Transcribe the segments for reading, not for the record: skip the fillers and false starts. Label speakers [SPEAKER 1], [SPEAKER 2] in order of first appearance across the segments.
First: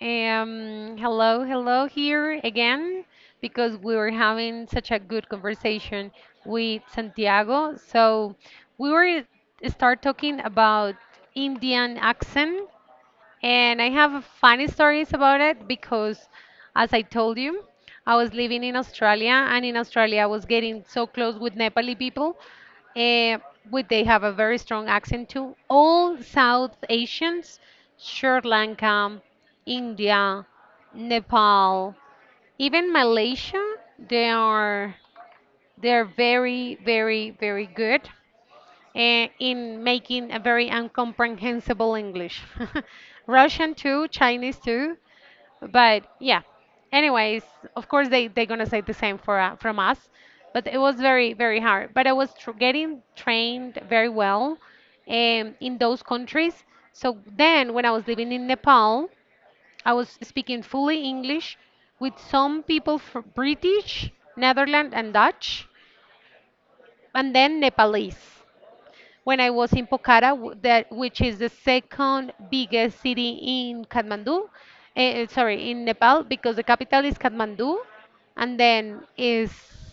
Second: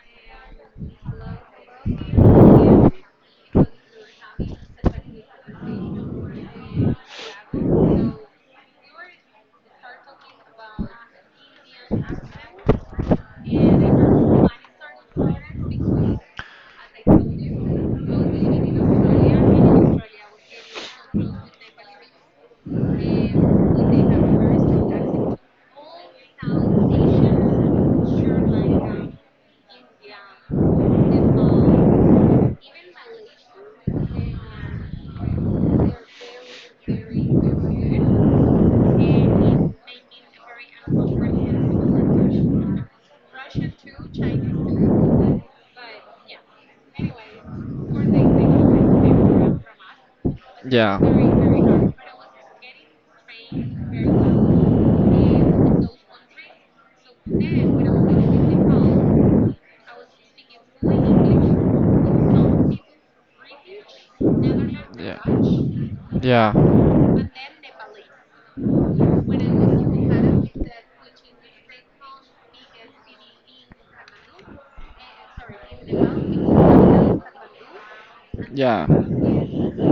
[SPEAKER 1] Hello, here again because we were having such a good conversation with Santiago. So we were eh, start talking about Indian accent, and I have funny stories about it because, as I told you, I was living in Australia, and in Australia I was getting so close with Nepali people. Uh, would they have a very strong accent too? All South Asians: Sri Lanka, India, Nepal, even Malaysia. They are they are very very very good in making a very incomprehensible English. Russian too, Chinese too, but yeah. Anyways, of course they're gonna say the same for from us, but it was
[SPEAKER 2] Yeah.
[SPEAKER 1] very very hard. But I was tr getting trained very well in those countries. So then, when I was living in Nepal, I was speaking fully English with some people from British, Netherlands, and Dutch,
[SPEAKER 2] Yeah. Yeah.
[SPEAKER 1] and then Nepalese. When I was in Pokhara, that which is the second biggest city in Kathmandu, sorry, in Nepal, because the capital is Kathmandu, and
[SPEAKER 2] Yeah.
[SPEAKER 1] then is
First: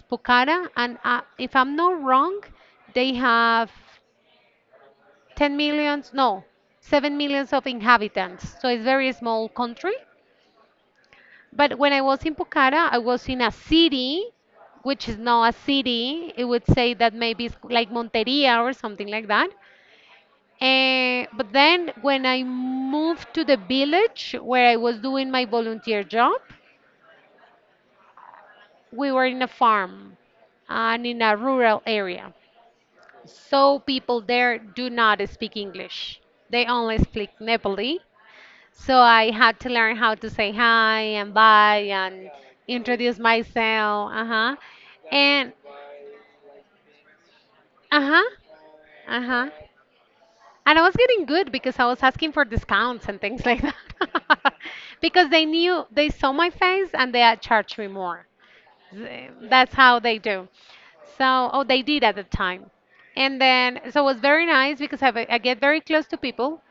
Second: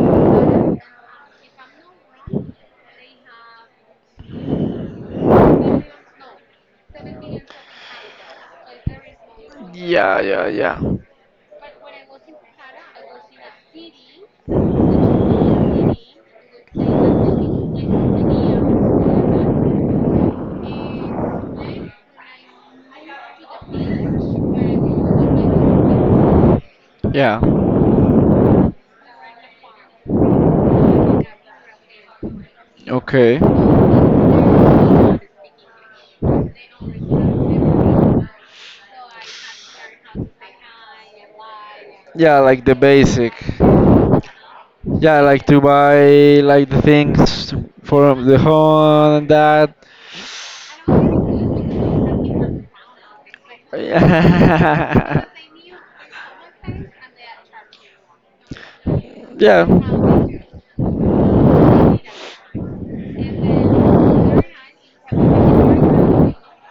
[SPEAKER 1] Pokhara. And if I'm not wrong, they have 10 millions, no, 7 millions of inhabitants. So it's very small country.
[SPEAKER 2] Yeah, yeah, yeah.
[SPEAKER 1] But when I was in Pucara, I was in a city, which is not a city. It would say that maybe it's like Monteria or something like that. But then when I moved to the village where I was doing my volunteer job,
[SPEAKER 2] Yeah.
[SPEAKER 1] we were in a farm and in a rural area.
[SPEAKER 2] Okay.
[SPEAKER 1] So people there do not speak English. They only speak Nepali. So I had to learn how to say hi and bye and
[SPEAKER 2] Yeah, like the
[SPEAKER 1] introduce
[SPEAKER 2] basic.
[SPEAKER 1] myself. Uh huh.
[SPEAKER 2] Yeah, like
[SPEAKER 1] And
[SPEAKER 2] to buy like the things
[SPEAKER 1] uh
[SPEAKER 2] for
[SPEAKER 1] huh.
[SPEAKER 2] the home
[SPEAKER 1] Uh
[SPEAKER 2] and
[SPEAKER 1] huh.
[SPEAKER 2] that.
[SPEAKER 1] And I was getting good because I was asking for discounts and things like that. Because they knew they saw my face and they had charged me more. Th-
[SPEAKER 2] yeah.
[SPEAKER 1] That's how they do. So, oh, they did at the time. And then, so it was very nice because I get very close to people,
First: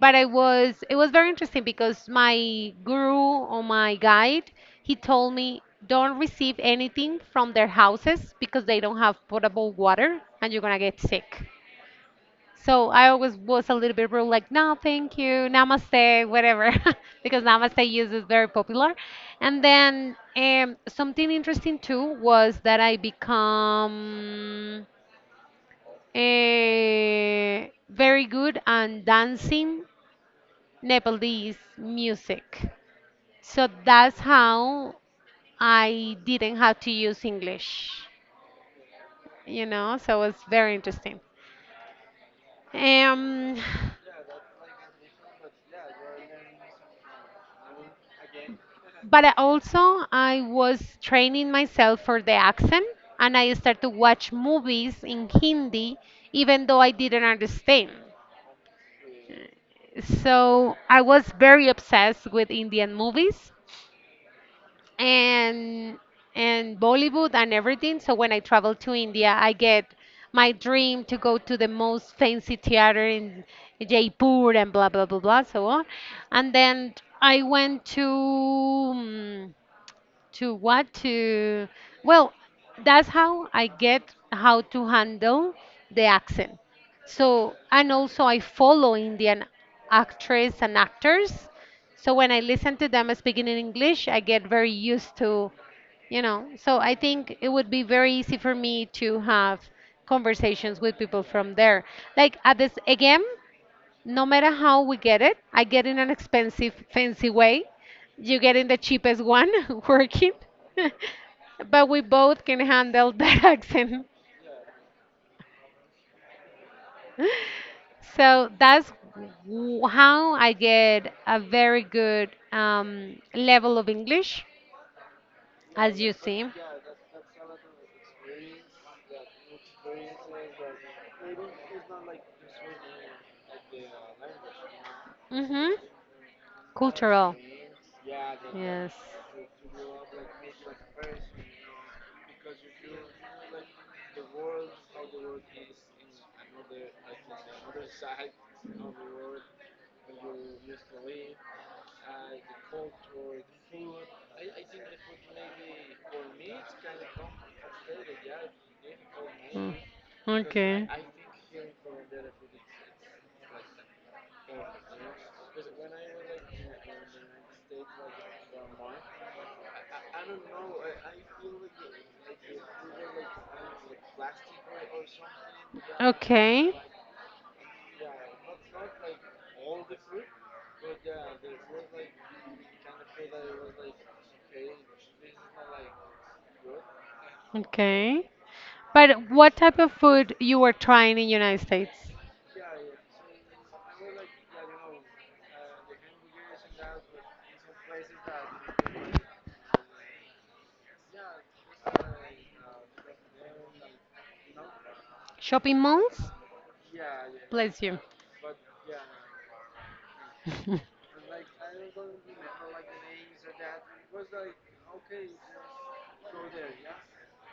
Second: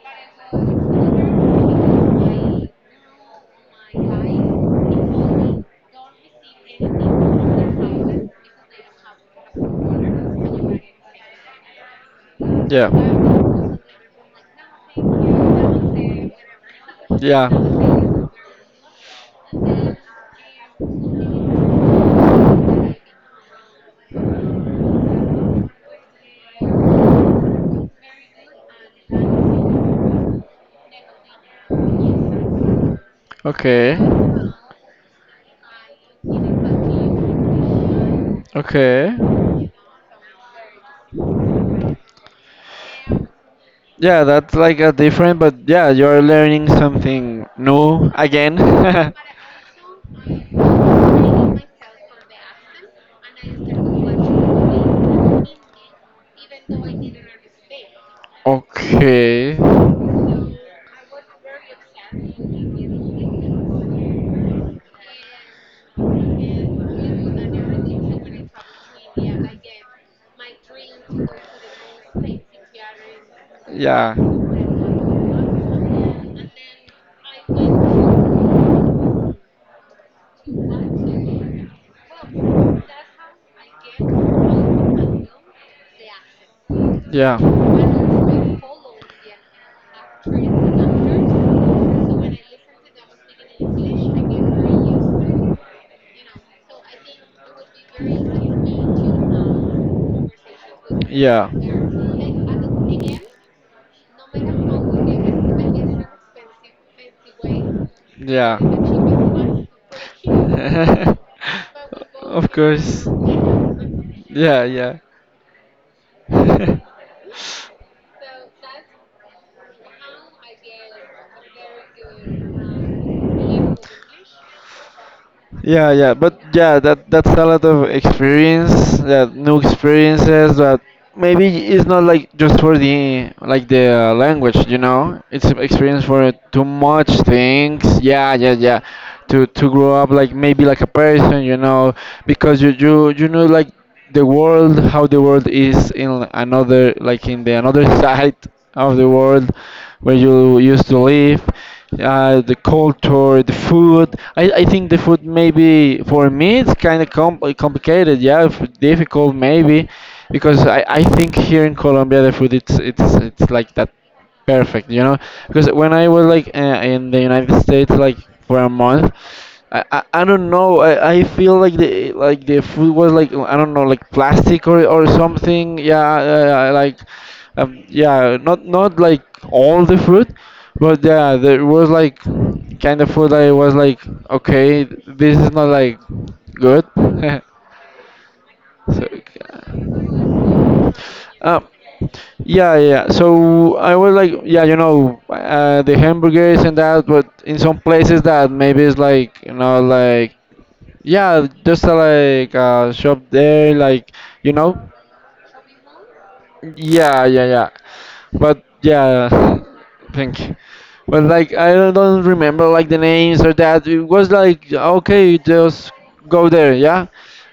[SPEAKER 1] but I was it was very interesting because my guru or my guide, he told me, don't receive anything from their
[SPEAKER 2] Yeah.
[SPEAKER 1] houses because they don't have potable water and you're gonna get sick.
[SPEAKER 2] Yeah.
[SPEAKER 1] So I always was a little bit rude, like, no thank you, namaste, whatever. Because
[SPEAKER 2] Yeah.
[SPEAKER 1] namaste use is very popular. And then something interesting too was that I become very good on dancing Nepalese music. So
[SPEAKER 2] Okay.
[SPEAKER 1] that's how I didn't have to use English,
[SPEAKER 2] Okay.
[SPEAKER 1] you know, so it's very interesting. Um,
[SPEAKER 2] Yeah, that's like a different, but yeah, you're learning something new again.
[SPEAKER 1] but I also, I was training myself for the accent, and I started to watch movies in Hindi, even though I didn't understand.
[SPEAKER 2] Okay.
[SPEAKER 1] So I was very obsessed with Indian movies. and and Bollywood and everything. So when I travel to India, I get my dream to go to the most fancy theater in
[SPEAKER 2] Yeah.
[SPEAKER 1] Jaipur and blah blah blah blah so on. And then I went to to what to well, that's how I get how to handle the accent.
[SPEAKER 2] Yeah.
[SPEAKER 1] So
[SPEAKER 2] Yeah.
[SPEAKER 1] and also I follow Indian actress and actors, so when I listen to them speaking in English, I get very used to, so I think it would be very easy for me to have conversations with people from there. Like at this again, no matter how we get it, I get in an expensive, fancy way. You get
[SPEAKER 2] Yeah.
[SPEAKER 1] in the cheapest one working. But we both
[SPEAKER 2] Of
[SPEAKER 1] can
[SPEAKER 2] course.
[SPEAKER 1] handle that accent.
[SPEAKER 2] Yeah, yeah.
[SPEAKER 1] So that's how I get a very good level of English
[SPEAKER 2] Yeah,
[SPEAKER 1] as you
[SPEAKER 2] yeah, but
[SPEAKER 1] see.
[SPEAKER 2] yeah, that that's a lot of experience, that new experiences that maybe it's not like just for the like the language, you know. It's an
[SPEAKER 1] Mm-hmm.
[SPEAKER 2] experience for too much
[SPEAKER 1] Cultural.
[SPEAKER 2] things. Yeah, yeah, yeah.
[SPEAKER 1] Yes.
[SPEAKER 2] To grow up like maybe like a person, you know, because you know like the world how the world is in another like in the another side of the world where you used to live the culture the food I think the food maybe for me it's kind of complicated yeah difficult
[SPEAKER 1] Mm.
[SPEAKER 2] maybe because I,
[SPEAKER 1] Okay.
[SPEAKER 2] I think here in Colombia the food it's like that. Perfect, you know, because when I was like in the United States, like for a month, I don't know, I feel like the food was like I don't know, like plastic or something. Yeah,
[SPEAKER 1] Okay.
[SPEAKER 2] like yeah, not like all the food, but yeah, there was like kind of food that I was like, okay, this is not like good.
[SPEAKER 1] Okay.
[SPEAKER 2] So,
[SPEAKER 1] But what type of food you were trying in United States?
[SPEAKER 2] yeah, yeah. Yeah. So I was like, yeah, you know, the hamburgers and that, but in some places that maybe it's like, you know, like, yeah, just a, like a shop there, like, you know,
[SPEAKER 1] Shopping malls?
[SPEAKER 2] yeah, yeah, yeah.
[SPEAKER 1] Bless you.
[SPEAKER 2] But yeah, think. But like I don't remember like the names or that. It was like okay, just go there, yeah.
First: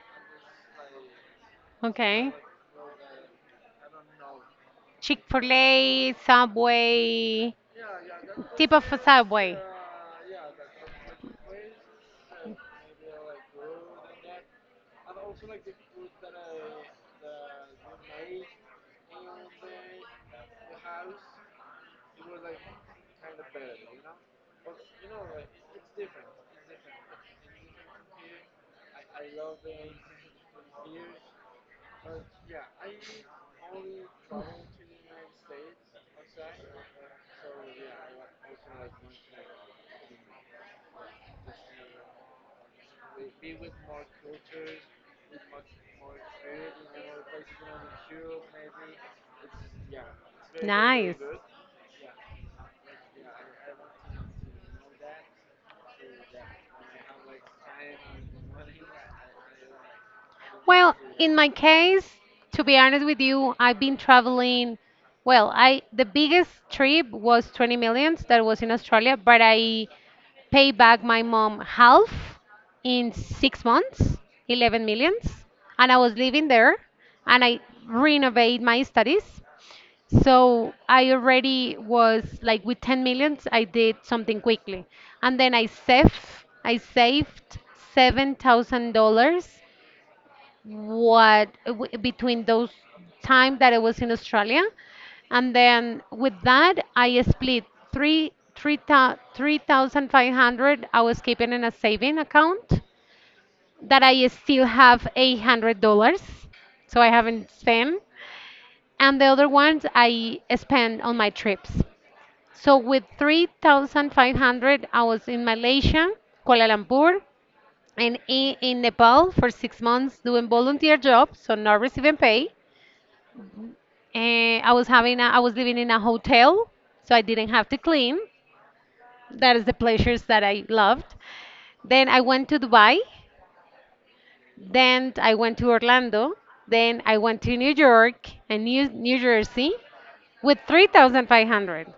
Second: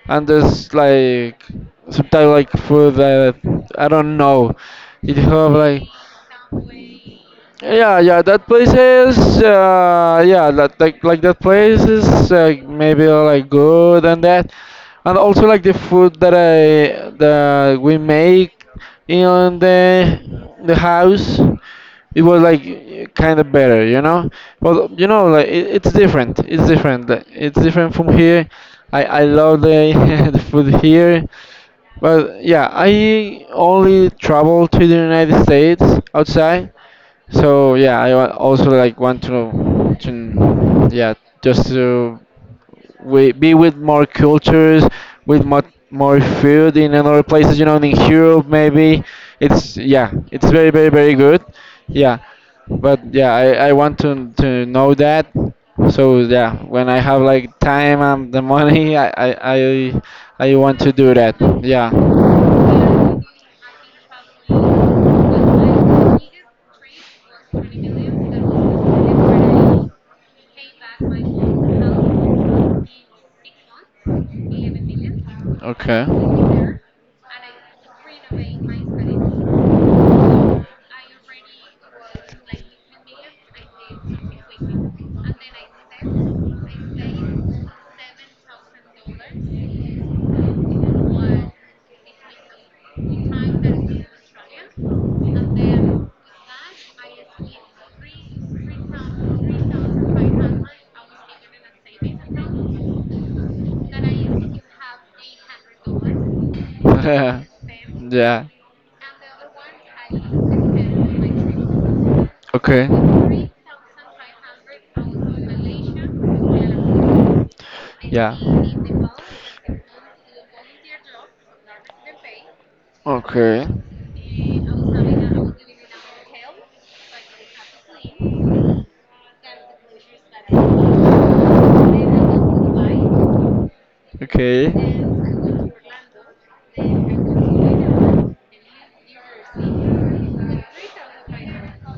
[SPEAKER 2] And there's like sometimes
[SPEAKER 1] Okay.
[SPEAKER 2] like for the I don't know. It have like
[SPEAKER 1] Chick-fil-A, Subway,
[SPEAKER 2] yeah, yeah, that place
[SPEAKER 1] tip of a
[SPEAKER 2] is
[SPEAKER 1] Subway.
[SPEAKER 2] yeah, that like that place is maybe like good and that and also like the food that we make in the house it was like kind of better, you know? But you know like it, it's different. It's different. Like, it's different from here. I love the the food here. But yeah, I only travel to the United States outside so yeah, also like want to yeah just to be with more cultures, with more more food in other places. You know, in Europe maybe it's yeah it's very very very
[SPEAKER 1] Nice.
[SPEAKER 2] good. Yeah, but yeah I want to know that. So yeah, when I have like time and the money, I want to
[SPEAKER 1] Well,
[SPEAKER 2] do
[SPEAKER 1] in
[SPEAKER 2] that.
[SPEAKER 1] my
[SPEAKER 2] Yeah.
[SPEAKER 1] case, to be honest with you, I've been traveling. Well, I the biggest trip was 20 millions, that was in Australia, but I pay back my mom half in 6 months, 11 millions, and I
[SPEAKER 2] Okay.
[SPEAKER 1] was living there and I renovate my studies. So I already was like with 10 millions, I did something quickly. And then I saved $7,000, what between those time that I was in Australia, and then with that I split 3,500. I was keeping in a saving account that I still have $800, so I haven't spent,
[SPEAKER 2] yeah.
[SPEAKER 1] and the other ones I spend on my trips. So
[SPEAKER 2] Okay.
[SPEAKER 1] with 3,500 I was in Malaysia, Kuala Lumpur, and
[SPEAKER 2] Yeah.
[SPEAKER 1] in Nepal for 6 months doing volunteer jobs, so not receiving pay.
[SPEAKER 2] Okay.
[SPEAKER 1] And I was living in a hotel, so I didn't have to clean. That is the pleasures that I loved. Then I went to Dubai.
[SPEAKER 2] Okay.
[SPEAKER 1] Then I went to Orlando. Then I went to New York and New Jersey with 3,500.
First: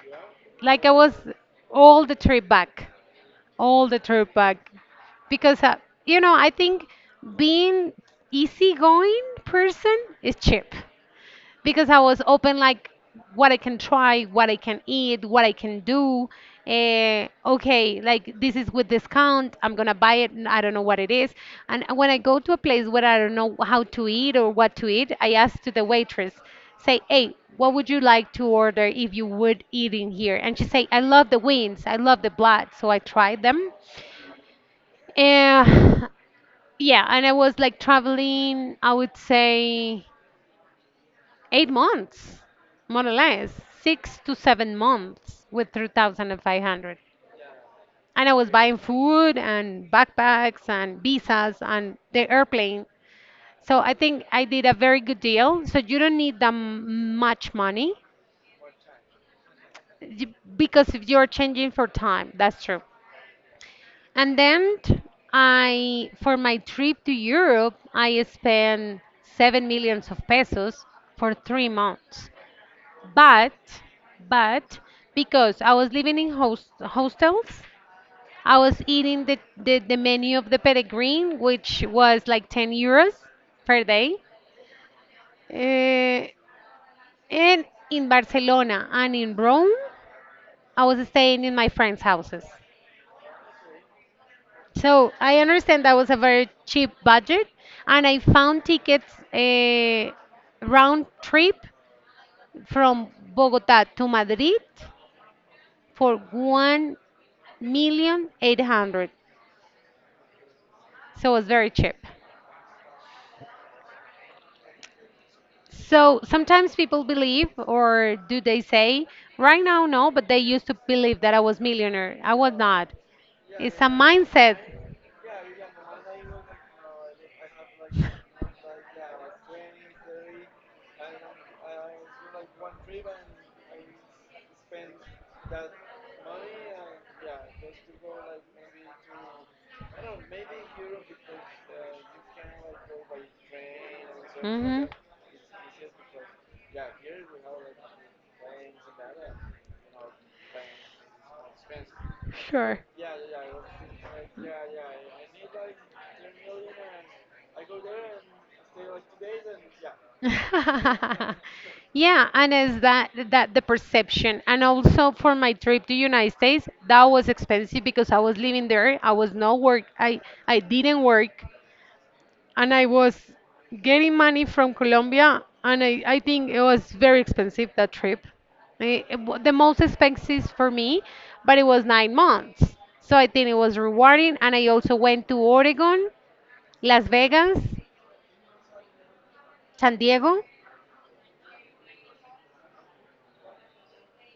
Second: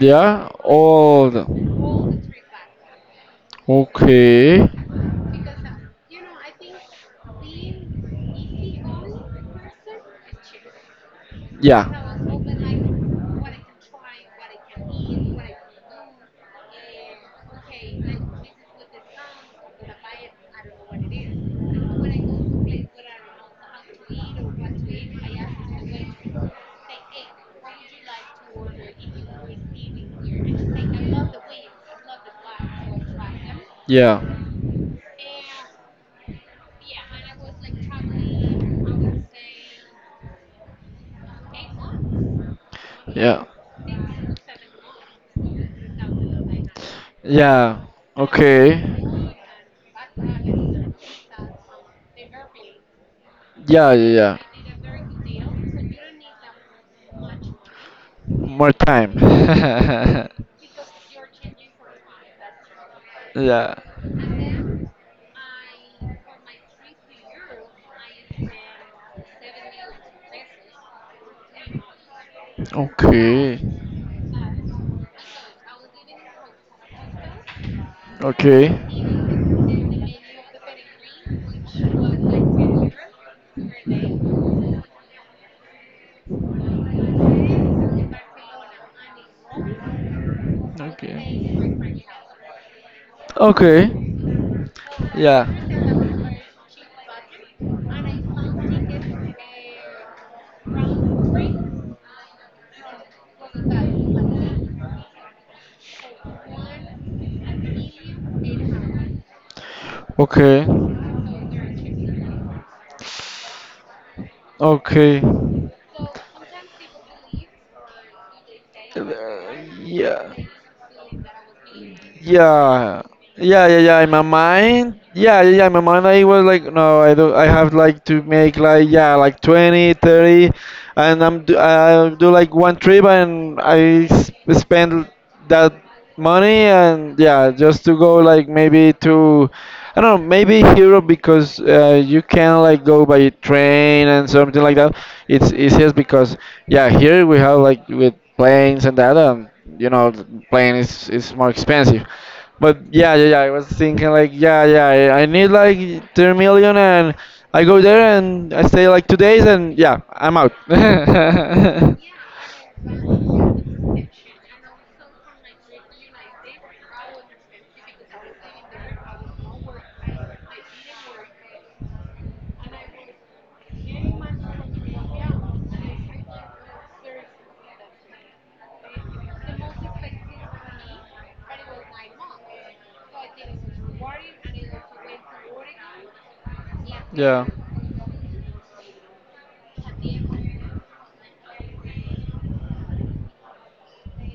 [SPEAKER 2] Yeah.
[SPEAKER 1] Like I was
[SPEAKER 2] Oh.
[SPEAKER 1] all the trip back, all the trip back
[SPEAKER 2] Okay.
[SPEAKER 1] because you know, I think being easygoing person is cheap.
[SPEAKER 2] Yeah.
[SPEAKER 1] Because I was open like what I can try, what I can eat, what I can do. Okay, like this is with discount. I'm gonna buy it, and I don't know what it is. And when I go to a place where I don't know how to eat or what to eat, I ask to the waitress, say, "Hey, what would you like to order if you would eat in here?" And she say, "I love the wings. I love the blood." So I tried them.
[SPEAKER 2] Yeah.
[SPEAKER 1] Uh, yeah, and I was like traveling. I would say 8 months, more or
[SPEAKER 2] Yeah.
[SPEAKER 1] less, 6 to 7 months with 3,500.
[SPEAKER 2] Yeah.
[SPEAKER 1] And I was buying
[SPEAKER 2] Okay.
[SPEAKER 1] food and backpacks and visas and the airplane. So
[SPEAKER 2] Yeah,
[SPEAKER 1] I think
[SPEAKER 2] yeah, yeah.
[SPEAKER 1] I did a very good deal. So you don't need that much money,
[SPEAKER 2] More time.
[SPEAKER 1] y- because if you're changing for time, that's true.
[SPEAKER 2] yeah.
[SPEAKER 1] And then I, for my trip to Europe, I spent seven millions of pesos for 3 months. But
[SPEAKER 2] Okay.
[SPEAKER 1] but because I was living in hostels, I
[SPEAKER 2] Okay.
[SPEAKER 1] was eating the menu of the Peregrine, which was like 10 euros per day. Uh, and in Barcelona and in Rome, I was staying in my friends'
[SPEAKER 2] Okay.
[SPEAKER 1] houses.
[SPEAKER 2] Okay.
[SPEAKER 1] So I
[SPEAKER 2] Yeah.
[SPEAKER 1] understand that was a very cheap budget, and I found tickets a round trip from Bogota to Madrid for 1 million eight hundred.
[SPEAKER 2] Okay.
[SPEAKER 1] So it's very cheap.
[SPEAKER 2] Okay.
[SPEAKER 1] So sometimes people believe, or do they say,
[SPEAKER 2] Uh,
[SPEAKER 1] right now, no, but
[SPEAKER 2] yeah.
[SPEAKER 1] they used to believe that I was millionaire. I was not.
[SPEAKER 2] Yeah. Yeah,
[SPEAKER 1] It's
[SPEAKER 2] yeah,
[SPEAKER 1] a
[SPEAKER 2] yeah. In my
[SPEAKER 1] mindset.
[SPEAKER 2] mind, yeah, yeah, yeah. In my mind, I was like, no, I do. I have like to make like yeah, like 20, 30, and I do like one trip and spend that money and yeah, just to go like maybe to. I don't know, maybe Europe because you can like go by train and something like
[SPEAKER 1] Mhm.
[SPEAKER 2] that. It's easiest because yeah, here we have like with planes and that, you know, the plane is more expensive. But
[SPEAKER 1] Sure.
[SPEAKER 2] yeah, yeah, yeah. I was thinking like yeah, yeah. I need like 3 million and I go there and I stay like 2 days and yeah, I'm out.
[SPEAKER 1] Yeah, and is that the perception? And also for my trip to United States, that was expensive because I was living there. I was not work. I didn't work, and I was getting money from Colombia, and I think it was very expensive that trip. The most expensive for me, but it was 9 months. So I think it was rewarding, and I also went to Oregon, Las
[SPEAKER 2] Yeah.
[SPEAKER 1] Vegas, San Diego,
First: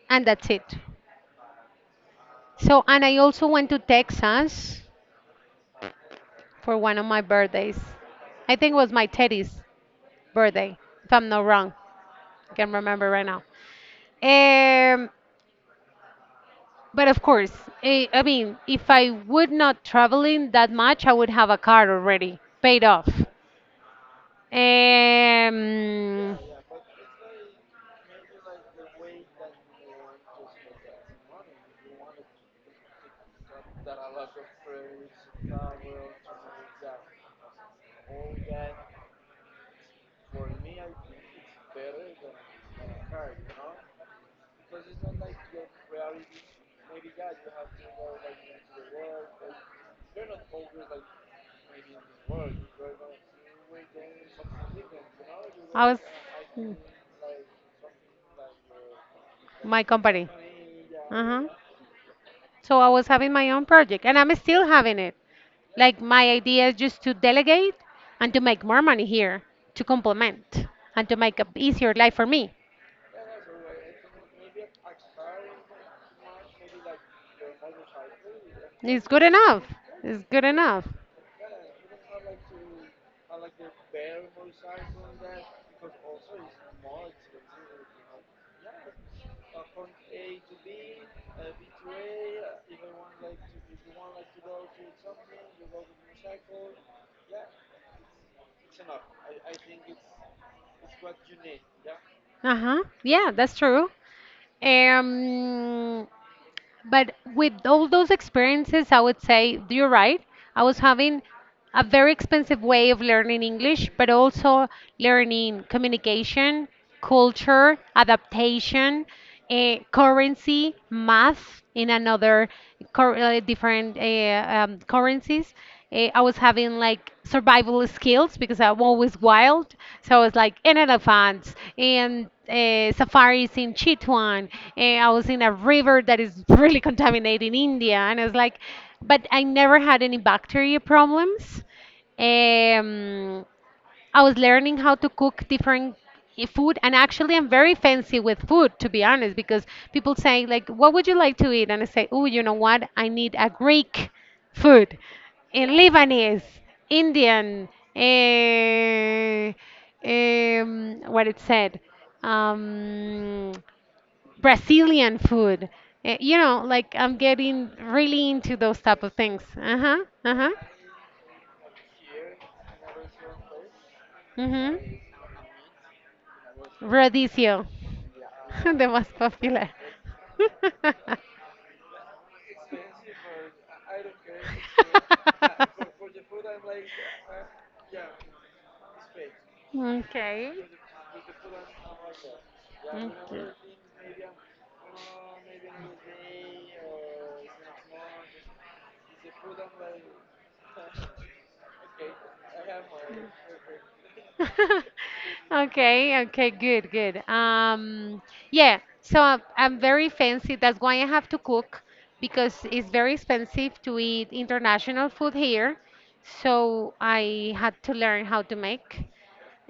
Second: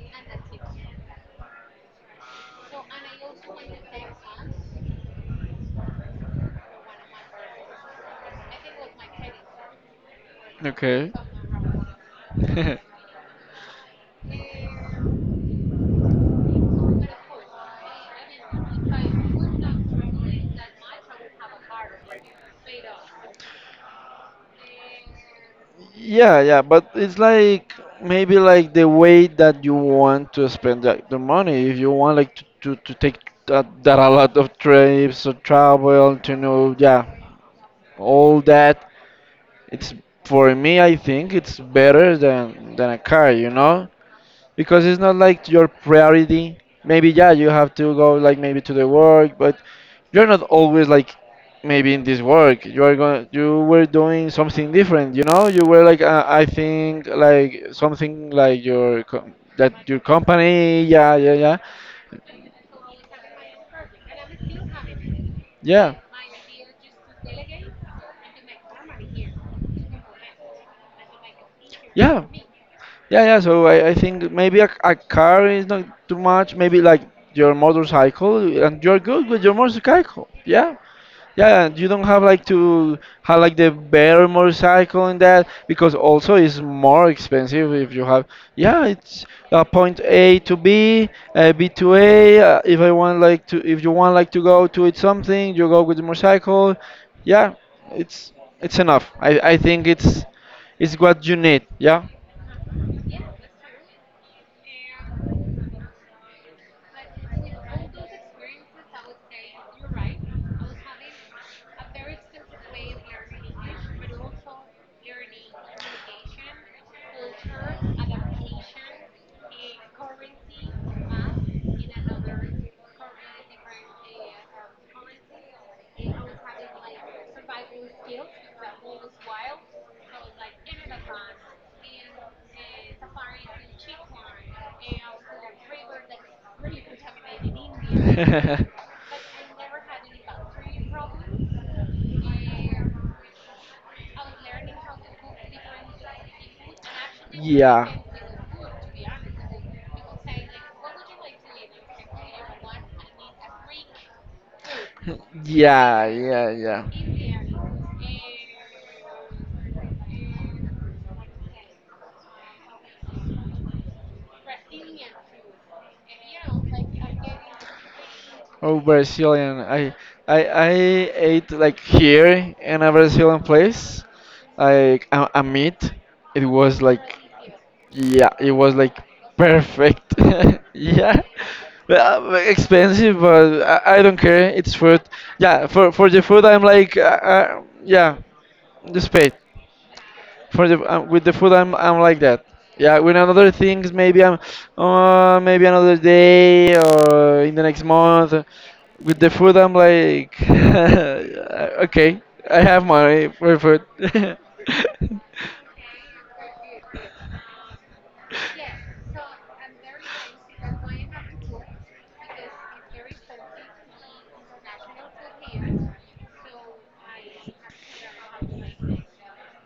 [SPEAKER 1] and that's it. So, and I also went to Texas for one of my birthdays. I think it was my Teddy's birthday,
[SPEAKER 2] Okay.
[SPEAKER 1] if I'm not wrong. I can remember right now. Um, but of course, I mean, if I would not traveling that much, I would have a car already paid off. Um,
[SPEAKER 2] Yeah, yeah, but it's like maybe like the way that you want to spend the money. If you want like to take that a lot of trips or travel to know, yeah, all that. It's for me, I think it's better than a car, you know? Because it's not like your priority. Maybe yeah, you have to go like maybe to the work, but you're not always like maybe in this work. You are going, you were doing something different. You know, you were
[SPEAKER 1] I was
[SPEAKER 2] like I
[SPEAKER 1] like
[SPEAKER 2] think like something like your
[SPEAKER 1] my
[SPEAKER 2] that your
[SPEAKER 1] company.
[SPEAKER 2] company. Yeah, yeah,
[SPEAKER 1] Uh-huh, yeah.
[SPEAKER 2] yeah,
[SPEAKER 1] So I was having my own project and I'm still having it.
[SPEAKER 2] yeah,
[SPEAKER 1] Like my idea is just to delegate and to make more money here to complement and to make a easier life for
[SPEAKER 2] yeah,
[SPEAKER 1] me.
[SPEAKER 2] yeah, yeah. So I think maybe a car is not too much. Maybe like your motorcycle, and you're
[SPEAKER 1] It's good
[SPEAKER 2] good with your
[SPEAKER 1] enough. It's
[SPEAKER 2] motorcycle.
[SPEAKER 1] good
[SPEAKER 2] Yeah.
[SPEAKER 1] enough.
[SPEAKER 2] Yeah, and you don't have like to have like the better motorcycle and that because also it's more expensive if you have. Yeah, it's point A to B, B to A. If I want like to, if you want like to go to it something, you go with the motorcycle. Yeah, it's it's enough. I think it's what you need. Yeah.
[SPEAKER 1] Uh-huh. Yeah, that's true. Um, but with all those experiences, I would say you're right. I was having a very expensive way of learning English, but also learning communication, culture, adaptation, currency, math in another different currencies. I was having like survival skills because I'm always wild. So I was like in elephants and safaris in Chitwan. And I was in a river that is really contaminated in India. And I was
[SPEAKER 2] yeah.
[SPEAKER 1] like, but I never had any bacteria problems. Um, I was learning how to cook different food, and actually, I'm very fancy with food, to be honest, because people say like, "What would you like to eat?" And I say, "Oh, you know what? I need a Greek food, a
[SPEAKER 2] Yeah,
[SPEAKER 1] Lebanese,
[SPEAKER 2] yeah, yeah.
[SPEAKER 1] Indian, eh, what it said, um, Brazilian food." You know like I'm getting really into
[SPEAKER 2] Oh,
[SPEAKER 1] those type of things.
[SPEAKER 2] Brazilian.
[SPEAKER 1] Uh
[SPEAKER 2] I
[SPEAKER 1] huh. Uh
[SPEAKER 2] I
[SPEAKER 1] huh.
[SPEAKER 2] I ate like here in a Brazilian place,
[SPEAKER 1] Mhm.
[SPEAKER 2] like a meat. It was like
[SPEAKER 1] Radicchio,
[SPEAKER 2] yeah, it was
[SPEAKER 1] the
[SPEAKER 2] like
[SPEAKER 1] most popular.
[SPEAKER 2] perfect. Yeah, well, expensive, but I don't care. It's food. Yeah, for the food, I'm like yeah, just pay
[SPEAKER 1] Okay.
[SPEAKER 2] for the with the food I'm like that. Yeah, with
[SPEAKER 1] Okay.
[SPEAKER 2] another things maybe I'm maybe another day or in the next month. With the food I'm like okay, I have money for food.
[SPEAKER 1] Okay, okay, good, good. Yeah, so I'm very fancy. That's why I have to cook because it's very expensive to eat international food here. So I had to learn how to make.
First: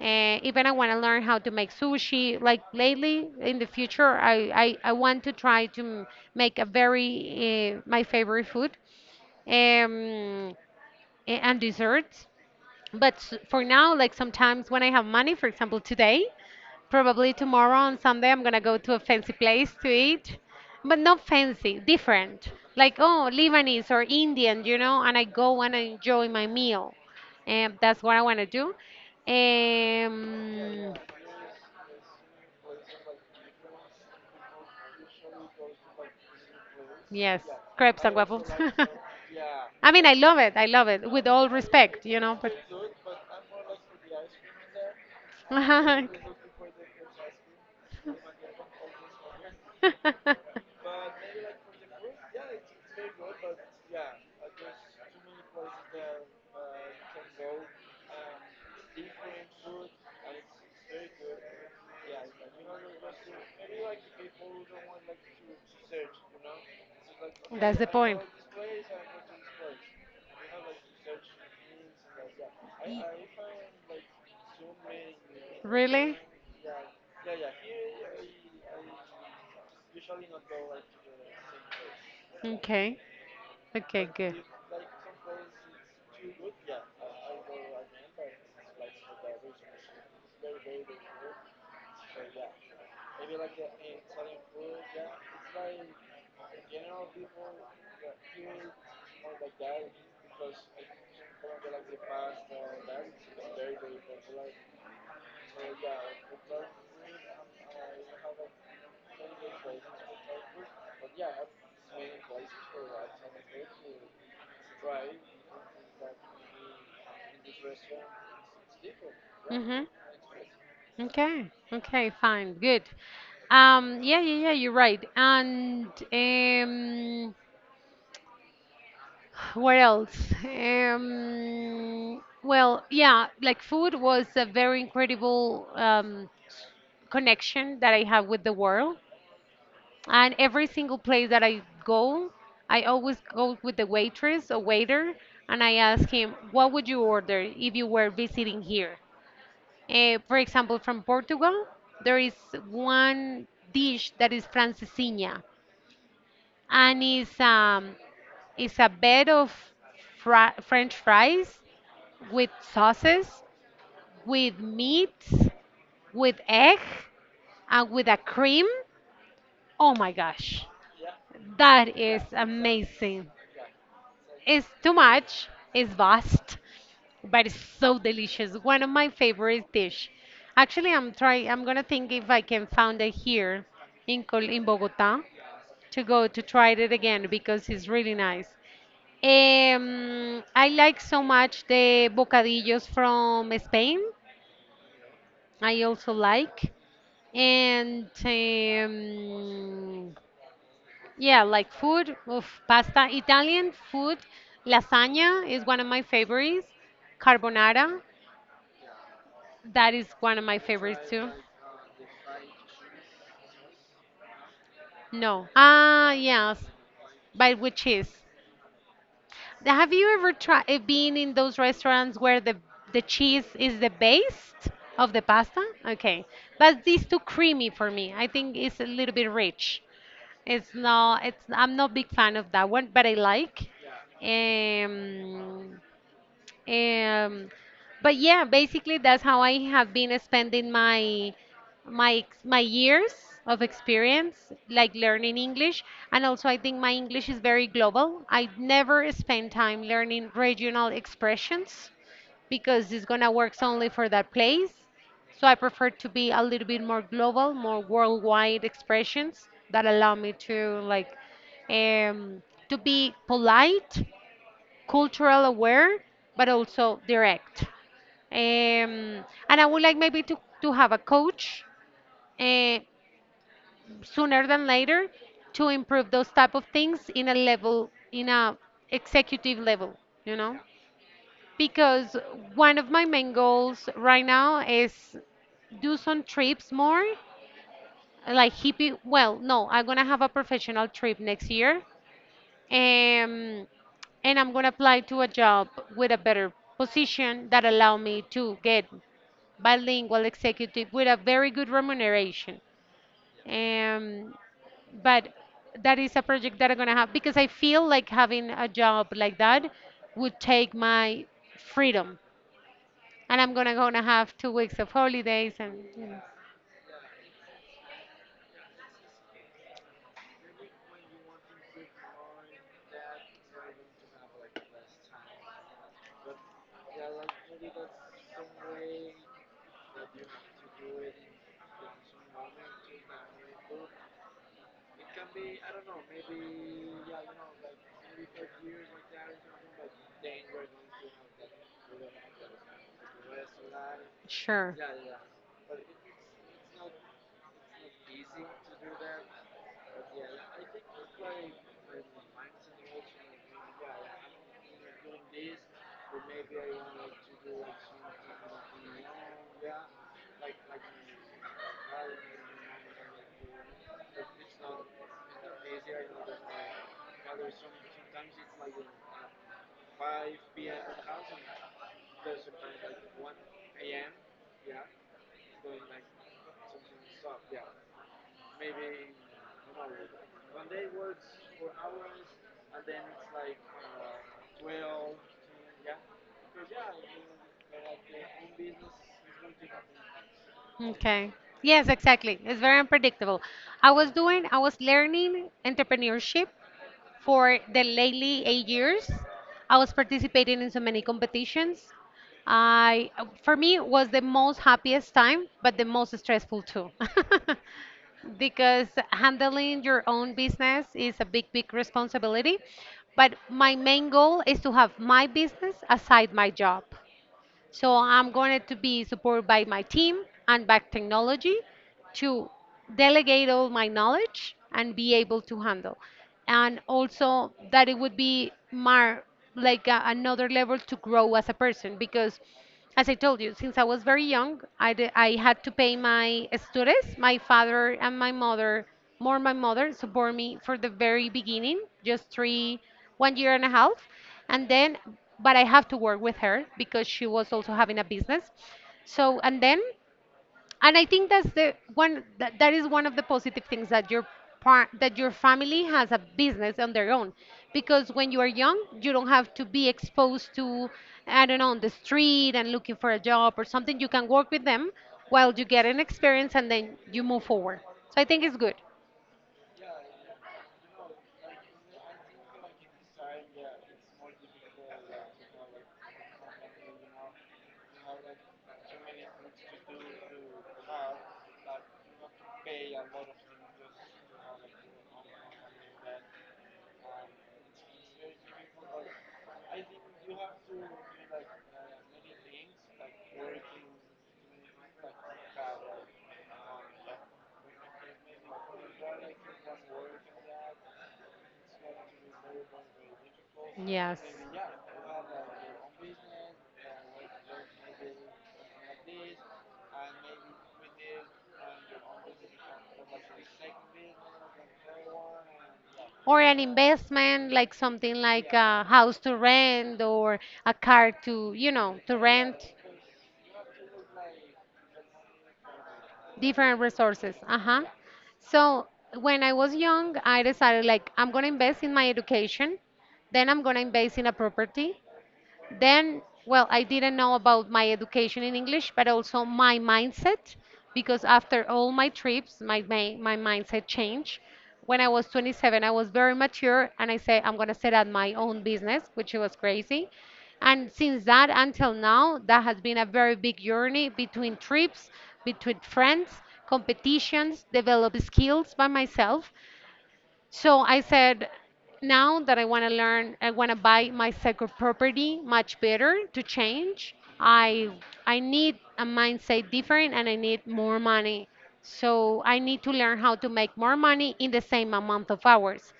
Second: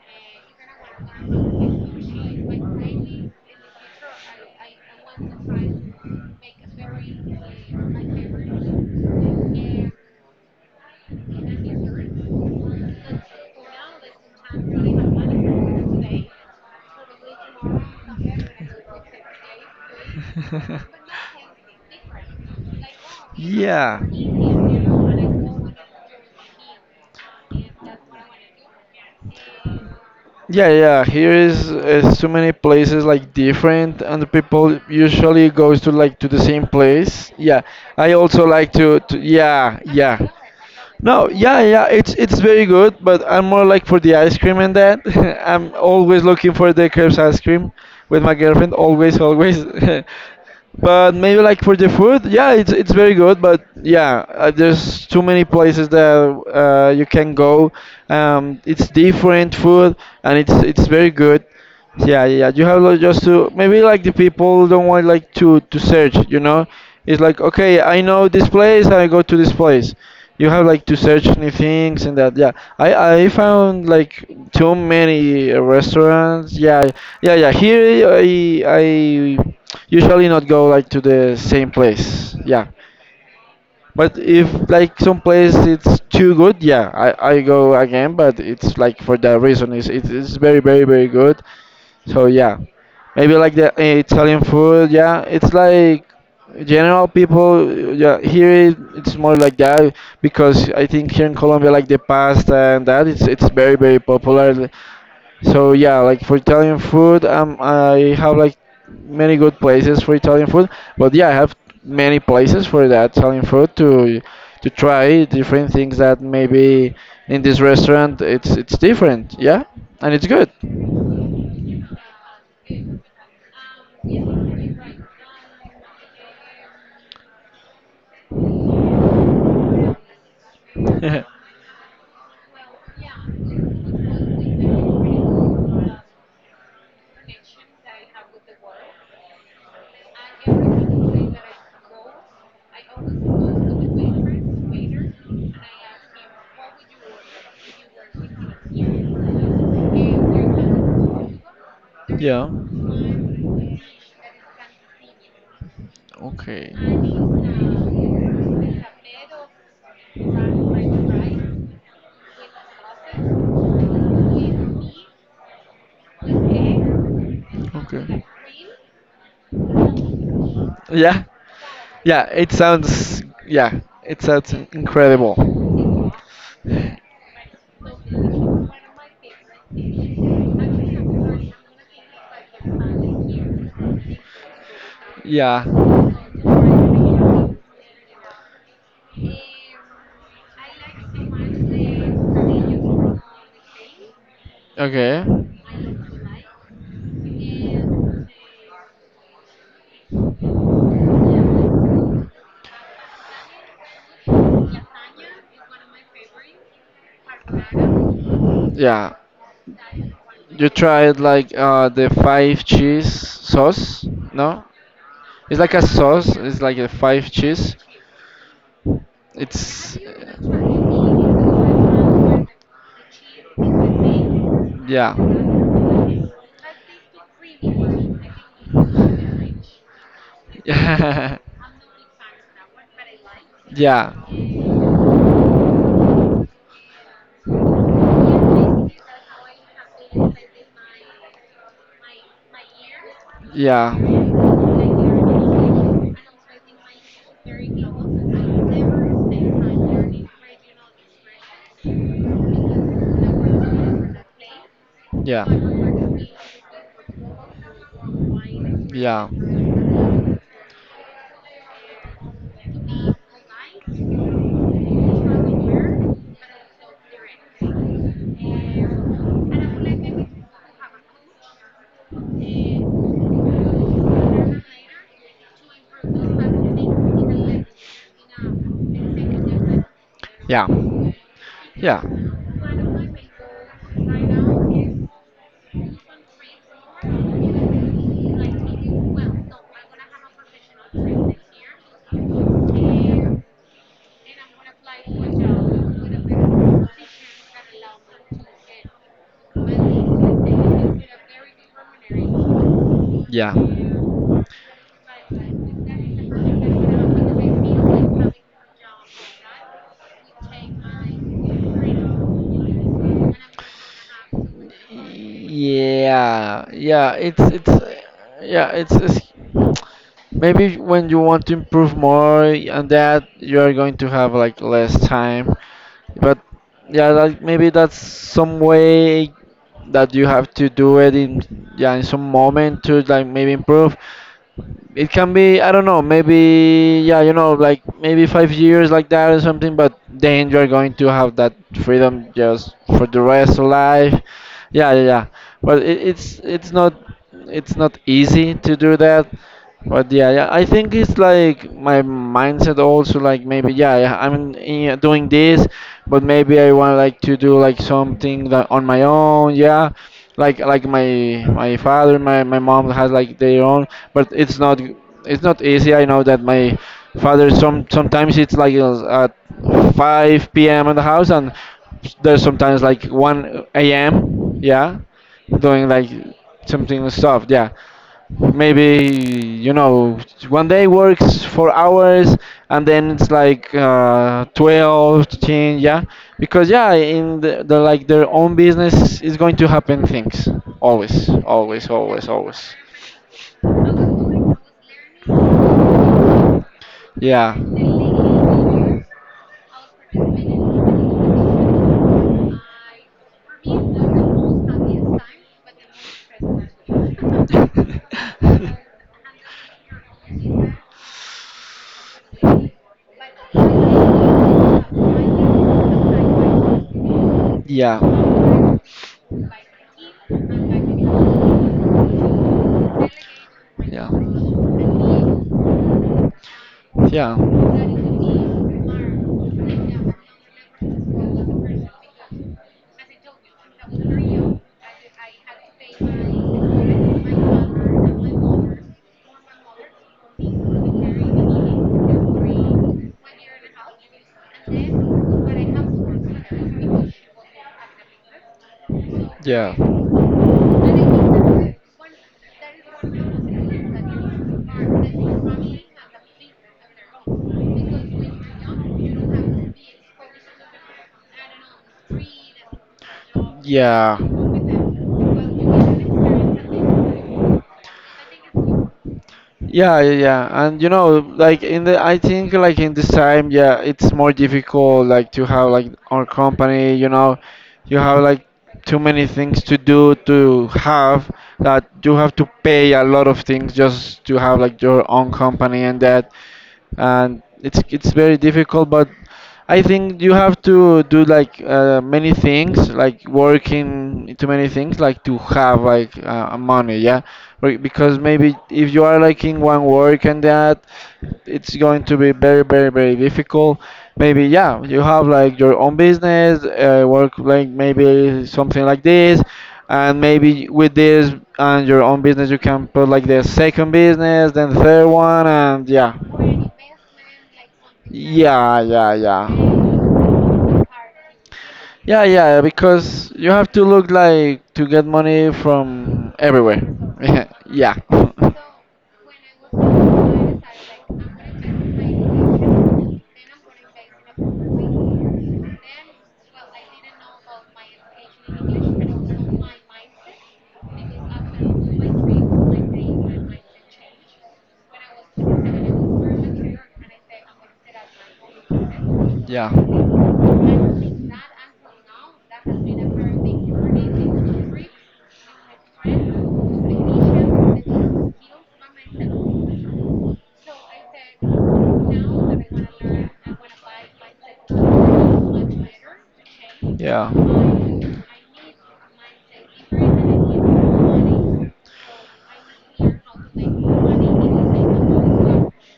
[SPEAKER 1] Even I want to learn how to make sushi. Like lately, in the future, I want to try make a very my favorite food um, and desserts. For now, like sometimes when I have money, for example, today, probably tomorrow on Sunday, I'm gonna go to a fancy place to eat, but not fancy, different. Like, oh, Lebanese
[SPEAKER 2] yeah.
[SPEAKER 1] or Indian, you know, and I go and I enjoy my meal. And that's what I wanna do.
[SPEAKER 2] Yeah,
[SPEAKER 1] Um,
[SPEAKER 2] yeah. Here is too many places like different, and the people usually goes to like to the same place.
[SPEAKER 1] yes,
[SPEAKER 2] Yeah,
[SPEAKER 1] crepes
[SPEAKER 2] I
[SPEAKER 1] and
[SPEAKER 2] also
[SPEAKER 1] waffles.
[SPEAKER 2] like to yeah,
[SPEAKER 1] I mean,
[SPEAKER 2] yeah.
[SPEAKER 1] I love it,
[SPEAKER 2] No,
[SPEAKER 1] with all
[SPEAKER 2] yeah, yeah,
[SPEAKER 1] respect, you
[SPEAKER 2] it's
[SPEAKER 1] know, but.
[SPEAKER 2] very good, but I'm more like for the ice cream and that. I'm always looking for the crepes ice cream with my girlfriend, always, always. But maybe like for the food, yeah, it's very good. But yeah, there's too many places that you can go. It's different food and it's very good. Yeah, yeah. Yeah. You have like, just to maybe like the people don't want like to search. You know, it's like
[SPEAKER 1] That's
[SPEAKER 2] okay,
[SPEAKER 1] the
[SPEAKER 2] I
[SPEAKER 1] point.
[SPEAKER 2] know this place, I go to this place. You have like to search new things and that. Yeah, I found like too many
[SPEAKER 1] Really?
[SPEAKER 2] restaurants. Yeah, yeah, yeah. Here I usually not go like to the same place yeah
[SPEAKER 1] Okay. Okay,
[SPEAKER 2] but
[SPEAKER 1] good.
[SPEAKER 2] if like some place it's too good yeah I go again but it's like for that reason it's very very very good so yeah maybe like the Italian food yeah it's like general people yeah here it's more like that because I think here in Colombia like the pasta and that it's very very popular so yeah, like for Italian food, I have like many good places for Italian food. But yeah, I have many places for the Italian food to try different things that maybe in this restaurant it's different. Yeah,
[SPEAKER 1] Mm-hmm.
[SPEAKER 2] and it's good.
[SPEAKER 1] Okay. Okay, fine. Good. Yeah, yeah, yeah, you're right. And um what else? Well, yeah, like food was a very incredible connection that I have with the world. And every single place that I go, I always go with the waitress or waiter and I ask him, what would you order if you were visiting here? For example, from Portugal, there is
[SPEAKER 2] Yeah.
[SPEAKER 1] one dish that is francesinha,
[SPEAKER 2] Okay.
[SPEAKER 1] and it's it's a bed of French fries, with sauces, with meats, with egg, and with a
[SPEAKER 2] Okay.
[SPEAKER 1] cream. Oh my gosh,
[SPEAKER 2] Yeah.
[SPEAKER 1] that is amazing.
[SPEAKER 2] Yeah, it sounds
[SPEAKER 1] It's too
[SPEAKER 2] incredible.
[SPEAKER 1] much, it's vast, but it's so delicious. One of my favorite dish. Actually, I'm try. I'm gonna think if I can find it here in Col in Bogota
[SPEAKER 2] Yeah.
[SPEAKER 1] to go to try it again because it's really nice. I like so much the bocadillos from Spain,
[SPEAKER 2] Okay.
[SPEAKER 1] I also like. And yeah, like food, oof, pasta, Italian food, lasagna is one of my favorites. Carbonara,
[SPEAKER 2] Yeah.
[SPEAKER 1] that is one of my
[SPEAKER 2] You
[SPEAKER 1] favorites
[SPEAKER 2] tried
[SPEAKER 1] too.
[SPEAKER 2] like the five cheese sauce? No?
[SPEAKER 1] No.
[SPEAKER 2] It's like a
[SPEAKER 1] Ah,
[SPEAKER 2] sauce,
[SPEAKER 1] yes,
[SPEAKER 2] it's like a five
[SPEAKER 1] but
[SPEAKER 2] cheese.
[SPEAKER 1] with cheese. Have
[SPEAKER 2] It's
[SPEAKER 1] you ever
[SPEAKER 2] yeah.
[SPEAKER 1] tried been in those restaurants where the cheese is the base of the pasta? Okay, but these too creamy for me. I think it's a little bit rich. It's not.
[SPEAKER 2] Yeah.
[SPEAKER 1] It's. I'm not big fan of that one, but I like.
[SPEAKER 2] Yeah.
[SPEAKER 1] Um, um, but yeah, basically that's how I have been spending my years of experience, like learning English. And also, I think my English is very global. I never spend time learning regional expressions because it's gonna work only for that place. So I prefer to be a little bit more global, more worldwide expressions that allow me to like um, to be polite, cultural aware, but also direct. Um, and I would like maybe to have a coach uh, sooner than later to improve those type of things in a level, in a executive level, you know?
[SPEAKER 2] Yeah. Yeah.
[SPEAKER 1] Because one of my main goals right now is do some trips more, like hippie. Well, no, I'm gonna have a professional trip next year, um, and I'm gonna apply to a job with a better position that allow me to get bilingual executive with a very good remuneration.
[SPEAKER 2] Yeah.
[SPEAKER 1] Um, but that is a project that I'm gonna have because I feel like having a job like that would take my freedom, and I'm gonna have 2 weeks of holidays and you know,
[SPEAKER 2] Yeah, yeah, it's yeah, it's maybe when you want to improve more and that you are going to have like less time. But yeah, like maybe that's some way that you have to do it in yeah in some moment to like maybe improve it can be I don't know maybe yeah you know like maybe 5 years like that or something but then you're going to have that freedom just for the rest of life
[SPEAKER 1] sure.
[SPEAKER 2] yeah yeah yeah but it's not easy to do that but yeah, yeah I think it's like my mindset also like maybe yeah, yeah doing this but maybe I want like to do like something that on my own yeah like my father my mom has like their own but it's not easy I know that my father sometimes it's like at 5 p.m in the house and there's sometimes like 1 a.m yeah doing like something stuff yeah maybe you know one day works 4 hours and then it's like 12 13 yeah because yeah in the like their own business is going to happen things always
[SPEAKER 1] Okay. Yes,
[SPEAKER 2] always always
[SPEAKER 1] exactly. It's
[SPEAKER 2] always
[SPEAKER 1] very unpredictable. I was learning entrepreneurship
[SPEAKER 2] yeah
[SPEAKER 1] for the lately 8 years. I was participating in so many competitions. I, for me, it was the most happiest time, but the most stressful too. Because handling your own business is a big, big responsibility. But my main goal is to have my business aside my job. So I'm going
[SPEAKER 2] Yeah.
[SPEAKER 1] to be supported by my team and by technology to delegate all my
[SPEAKER 2] Yeah.
[SPEAKER 1] knowledge and be able to handle. And
[SPEAKER 2] Yeah.
[SPEAKER 1] also that it would be more like a, another level to grow as a person because as I told you, since I was very young, I had to pay my studies. My father and my mother, more my mother, support me for the very beginning, 1 year and a half. And then, but I have to work with her because she was also having a business. So, and
[SPEAKER 2] Yeah.
[SPEAKER 1] then and I think that's the one that is one of the positive things that your part that your family has a business on their own, because when you are young you don't have to be exposed to, I don't know, on the street and looking for a job or something, you
[SPEAKER 2] Yeah.
[SPEAKER 1] can work with them while you get an experience and then you move forward. So I think it's good.
[SPEAKER 2] Yeah, yeah, yeah. And you know, like I think like in this time, yeah, it's more difficult like to have like our company, you know, you have like too many things to do to have that you have to pay a lot of things just to have like your own company and that, and it's very difficult. But I think you have to do like many things, like working into many things, like to have like a money, yeah. Because maybe if you are like in one work and that, it's going to be very difficult.
[SPEAKER 1] Yes,
[SPEAKER 2] Maybe, yeah, you have like your own business, work, like maybe something like this, and maybe with this and your own business you can put like the second business, then the third one, and yeah.
[SPEAKER 1] or an investment like something like
[SPEAKER 2] Yeah,
[SPEAKER 1] a
[SPEAKER 2] yeah,
[SPEAKER 1] house to rent,
[SPEAKER 2] yeah.
[SPEAKER 1] or a car to, you know, to
[SPEAKER 2] Yeah,
[SPEAKER 1] rent.
[SPEAKER 2] yeah, because you have to look like to get money from
[SPEAKER 1] Different
[SPEAKER 2] everywhere.
[SPEAKER 1] resources. Uh-huh. So when I was young, I decided like I'm gonna invest in my education, then I'm gonna invest in a property, then well
[SPEAKER 2] Yeah.
[SPEAKER 1] I didn't know about my education in English but also my mindset, because after all my trips my mindset changed when I was 27. I was very mature and I said I'm going to set up my own business, which was
[SPEAKER 2] Yeah,
[SPEAKER 1] crazy. And since that until now that has been a very big journey between trips, between friends, competitions, develop skills by myself. So I said, now that I want to learn, I want to buy my second property much better to change.
[SPEAKER 2] yeah.
[SPEAKER 1] I I need a mindset different and I need more money. So I need to learn how to make more money in the same amount of hours.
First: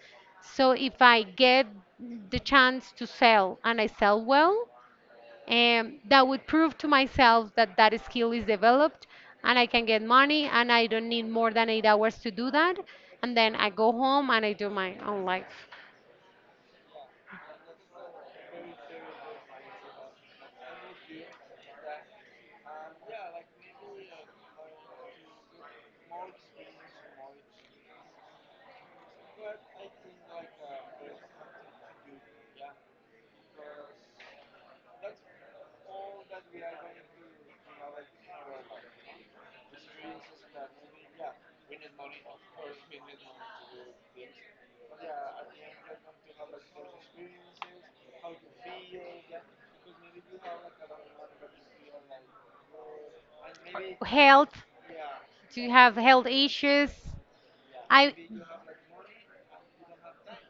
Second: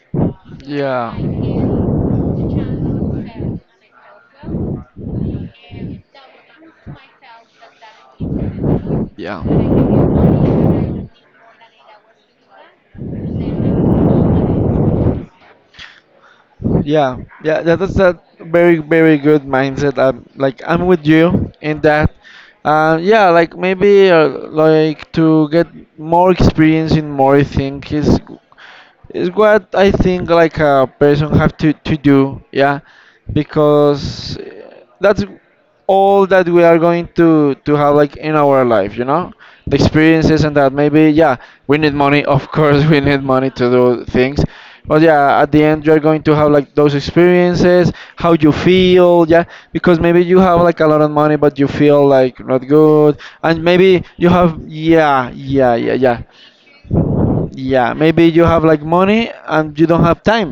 [SPEAKER 1] So if I get the chance to sell and I sell well, and that would prove to myself that that skill is developed and I can get
[SPEAKER 2] Yeah.
[SPEAKER 1] money and I don't need more than 8 hours to do that. And then I
[SPEAKER 2] Yeah.
[SPEAKER 1] go home and I do my own life.
[SPEAKER 2] Yeah, yeah, that is a very good mindset. I'm like, I'm with you in that. Yeah, like maybe like to get more experience in more things. It's what I think like a person have to do, yeah, because that's all that we are going to have like in our life, you know, the experiences and that. Maybe, yeah, we need money, of course, we need money to do things, but yeah, at the end you're going to have like those experiences, how you feel, yeah, because maybe you have like a lot of money, but you feel like not good, and maybe you have,
[SPEAKER 1] Health,
[SPEAKER 2] yeah,
[SPEAKER 1] do you
[SPEAKER 2] yeah, yeah,
[SPEAKER 1] have
[SPEAKER 2] yeah.
[SPEAKER 1] health issues? Yeah,
[SPEAKER 2] Yeah,
[SPEAKER 1] I
[SPEAKER 2] maybe
[SPEAKER 1] maybe
[SPEAKER 2] you
[SPEAKER 1] you
[SPEAKER 2] have like money and you don't have time.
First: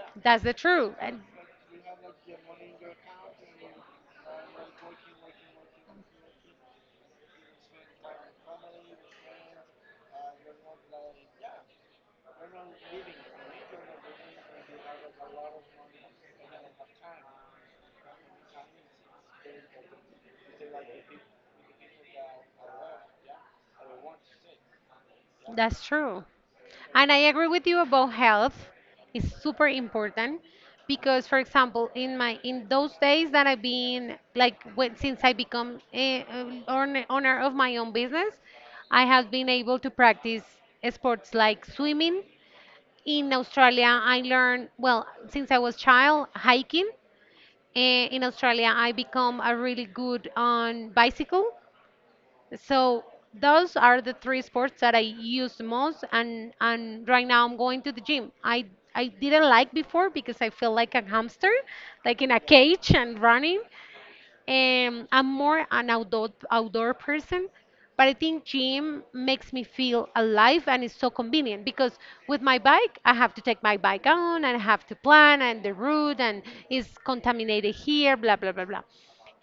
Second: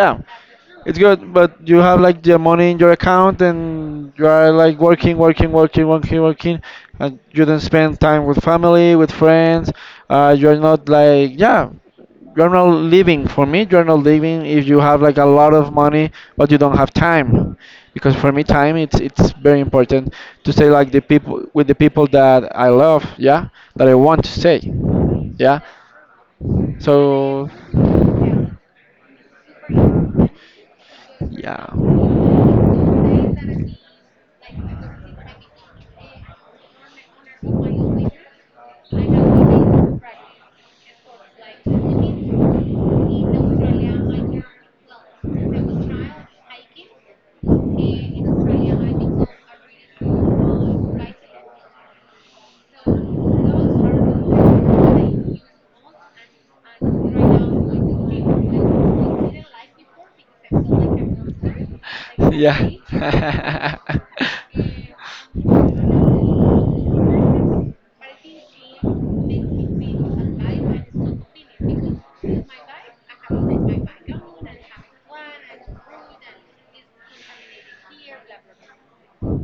[SPEAKER 2] Yeah,
[SPEAKER 1] that's the truth.
[SPEAKER 2] it's
[SPEAKER 1] And
[SPEAKER 2] good, but you have like the money in your account and you are like working, working, working, working, working, and you don't spend time with family, with friends. You're not like, yeah, you're not living. For me, you're not living if you have like a lot of money but you don't have time. Because for me, time, it's very important to stay like the people with the people that I love, yeah, that I want to stay, yeah.
[SPEAKER 1] that's true. And I agree
[SPEAKER 2] So,
[SPEAKER 1] with you about health. It's super important because, for
[SPEAKER 2] yeah.
[SPEAKER 1] example, in my in those days that I've been like when, since I become a, owner of my own business, I have been able to practice sports like swimming. In Australia, I learned well since I was child hiking. In Australia, I become a really good on bicycle. So those are the three sports that I use the most and right now I'm going to the gym. I didn't like before because I feel like a hamster, like in a
[SPEAKER 2] Yeah.
[SPEAKER 1] cage and running. I'm more an outdoor person, but I think gym makes me feel alive and it's so convenient because with my bike, I have to take my bike on and I have to plan and the route and is contaminated here, blah blah blah blah.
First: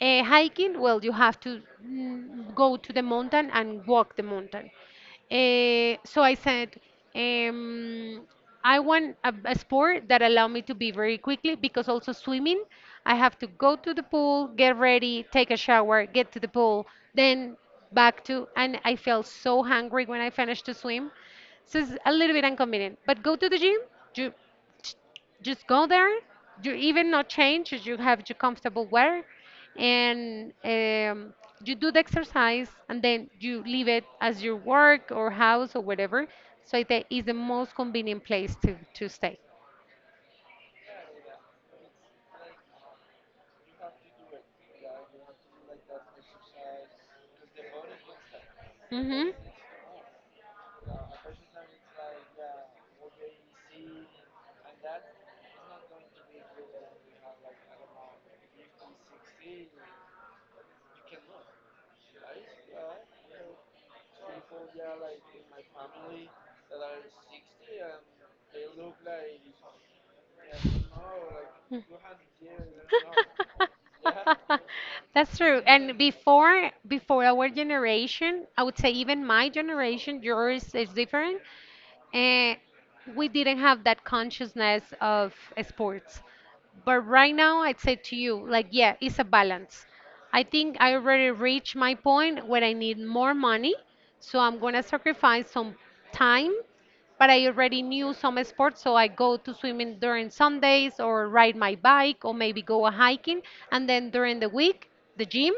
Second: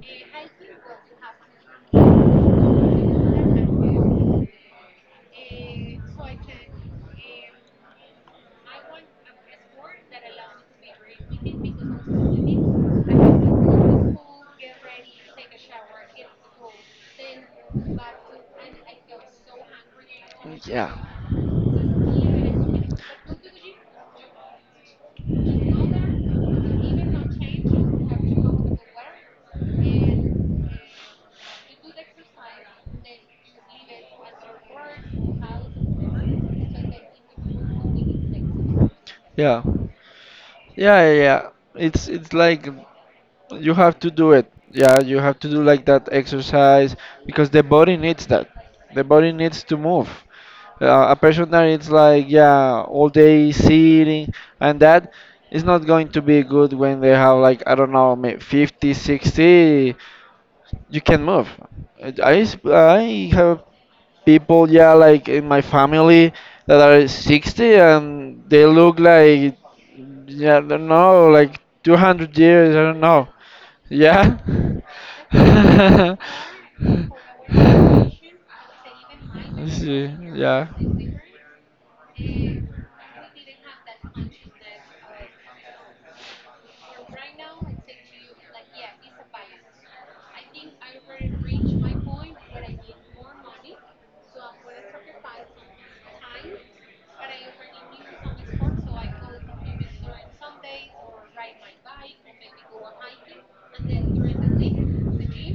[SPEAKER 1] Hiking, well, you have to go to the mountain and walk the mountain. So I said, um, I want a sport that allow me to be very quickly because also swimming, I have to go to the pool, get ready, take a shower, get to the pool, then back to, and I felt so hungry when I finished to
[SPEAKER 2] Yeah.
[SPEAKER 1] swim. So it's a little bit inconvenient. But go to the gym, you just go there. You even not change. You have your comfortable wear, and you do the exercise, and then you leave it as your work or house or whatever. So it is the most convenient place to stay.
[SPEAKER 2] Yeah. Yeah, yeah, yeah. It's like, you have to do it. Yeah, you have to do like that exercise because the body needs that. The
[SPEAKER 1] Hmm.
[SPEAKER 2] body needs to move. A person that is like, yeah, all day sitting and that, is not going to be good when they have like, I don't know, 50, 60. You can move. I have people, yeah, like in my family that are 60 and they look like, yeah, I don't know, like 200 years, I don't know. Yeah.
[SPEAKER 1] That's true. And before our generation, I would say even my
[SPEAKER 2] See,
[SPEAKER 1] generation,
[SPEAKER 2] yeah.
[SPEAKER 1] yours is different. eh, we didn't have that consciousness of sports. But right now, I'd say to you, like, yeah, it's a balance. I think I already reached my point where I need more money, so I'm gonna sacrifice some time but I already knew some sports, so I go to swimming during some days or ride my bike or maybe go a hiking, and then during the week, the gym,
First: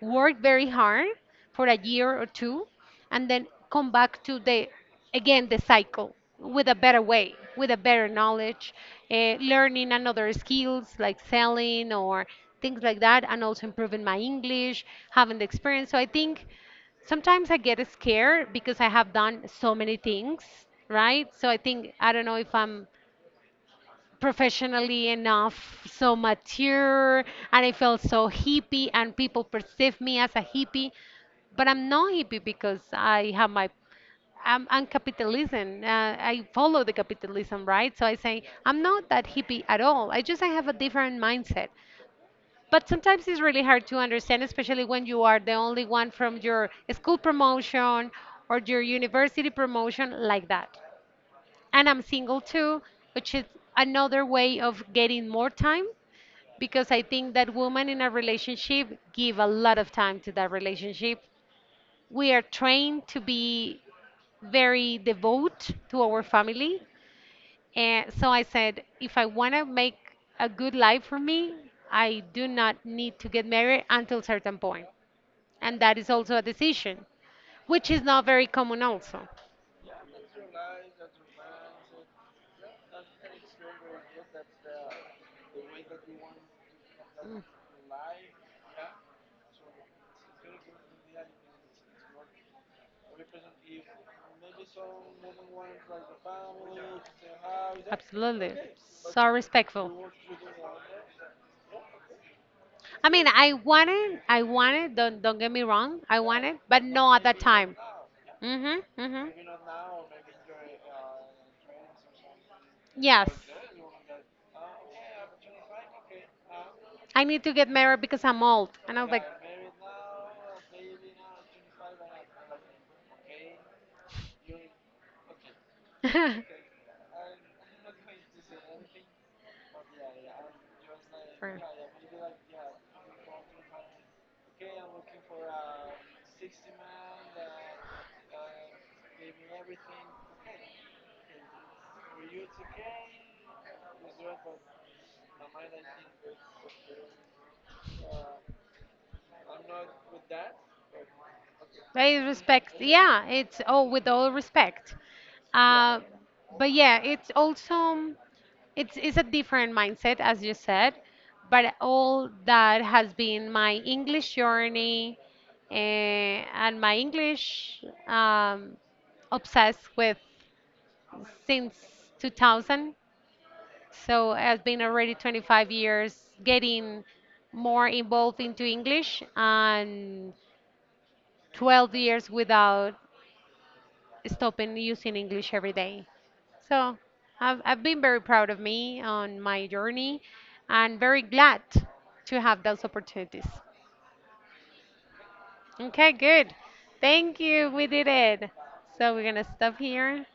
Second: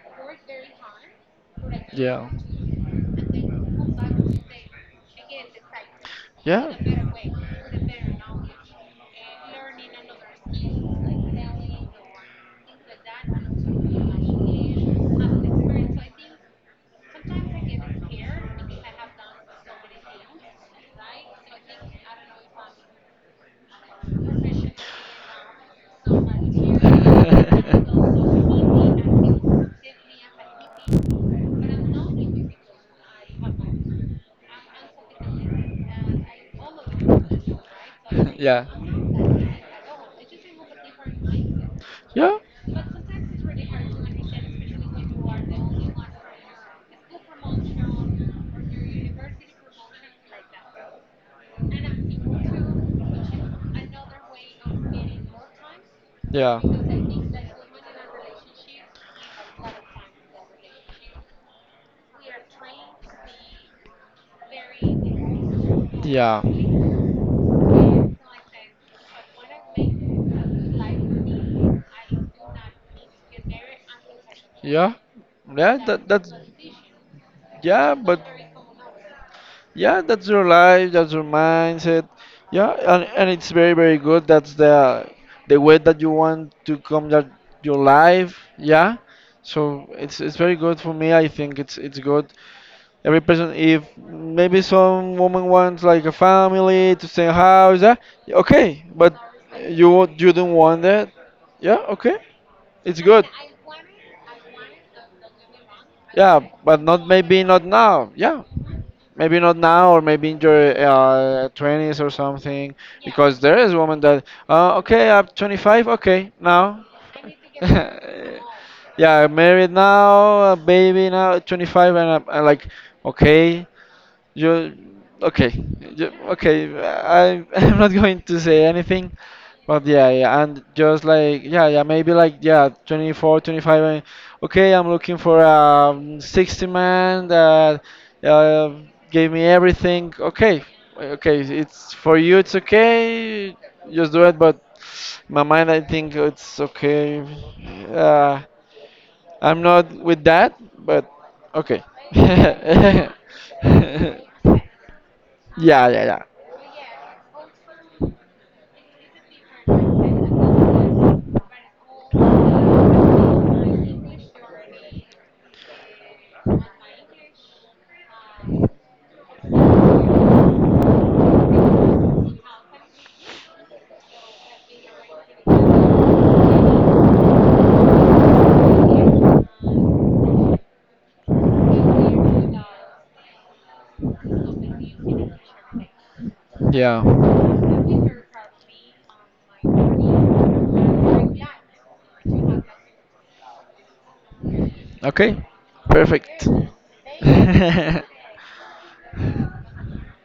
[SPEAKER 1] work very hard for a year or two, and then come back to the again the cycle with a
[SPEAKER 2] Yeah.
[SPEAKER 1] better way, with a better knowledge, learning another skills like selling or things like that, and also improving my English, having the experience. So I think sometimes I get scared because I have done so many things, right? So I think I don't know if I'm professionally enough, so mature, and I felt so hippie, and people perceive me as a hippie, but I'm not hippie because I have my I'm capitalism. I follow the capitalism, right? So I say
[SPEAKER 2] Yeah.
[SPEAKER 1] I'm not that
[SPEAKER 2] Yeah.
[SPEAKER 1] hippie at all. I have a different mindset.
[SPEAKER 2] Yeah.
[SPEAKER 1] But sometimes it's really hard to understand, especially when you are the only one from your school promotion or your university promotion like that and I'm single too, which is another way of getting more time
[SPEAKER 2] Yeah.
[SPEAKER 1] because I think that women in a relationship give a lot of time to that relationship. We are trained to be very devout to our family. And so I said, if I want to make a good life for me, I do not need to get married until certain point.
[SPEAKER 2] Yeah.
[SPEAKER 1] And
[SPEAKER 2] Yeah.
[SPEAKER 1] that is
[SPEAKER 2] That
[SPEAKER 1] also
[SPEAKER 2] that's,
[SPEAKER 1] a decision, which
[SPEAKER 2] yeah,
[SPEAKER 1] is
[SPEAKER 2] but
[SPEAKER 1] not very common also.
[SPEAKER 2] yeah, that's your life, that's your mindset, yeah, and it's very good. That's the way that you want to come, that your life, yeah. So it's very good. For me, I think it's good. Every person, if maybe some woman wants like a family to stay in house, yeah. Yeah,
[SPEAKER 1] Absolutely.
[SPEAKER 2] okay, but
[SPEAKER 1] So respectful.
[SPEAKER 2] you don't want that, yeah. Okay, it's
[SPEAKER 1] I mean,
[SPEAKER 2] good.
[SPEAKER 1] I wanted, I wanted. Don't get me wrong, I
[SPEAKER 2] Yeah,
[SPEAKER 1] wanted, but
[SPEAKER 2] but not,
[SPEAKER 1] no at that
[SPEAKER 2] maybe not
[SPEAKER 1] time.
[SPEAKER 2] now, yeah.
[SPEAKER 1] Mhm, mhm.
[SPEAKER 2] Maybe not now, or maybe in your 20s or something,
[SPEAKER 1] Yes.
[SPEAKER 2] because there is women that okay, I'm 25, okay, now.
[SPEAKER 1] I need to get married because I'm old, and I was like,
[SPEAKER 2] Yeah, I'm married now, a baby now, 25, and I'm like, okay, you, okay? You, okay. I I'm not going to say anything, but yeah, yeah, and just like, yeah, yeah, maybe like, yeah, 24, 25. And okay, I'm looking for a 60 man that uh, gave me everything. Okay, okay, it's for you. It's okay. Just do it. But my mind, I think it's okay. Uh, I'm not with that, but okay.
[SPEAKER 1] I respect. Yeah, it's oh, with all respect.
[SPEAKER 2] Yeah,
[SPEAKER 1] Uh,
[SPEAKER 2] yeah, yeah.
[SPEAKER 1] but yeah, it's also it's a different mindset as you said. But all that has been my English journey and my English obsessed with since 2000. So it has been already 25 years getting more involved into English and 12 years without stopping using English every day. So
[SPEAKER 2] Yeah.
[SPEAKER 1] I've been very proud of me on my journey and very glad to have those opportunities.
[SPEAKER 2] Okay.
[SPEAKER 1] Okay,
[SPEAKER 2] Perfect.
[SPEAKER 1] good. Thank you. We did it. So we're going to stop here.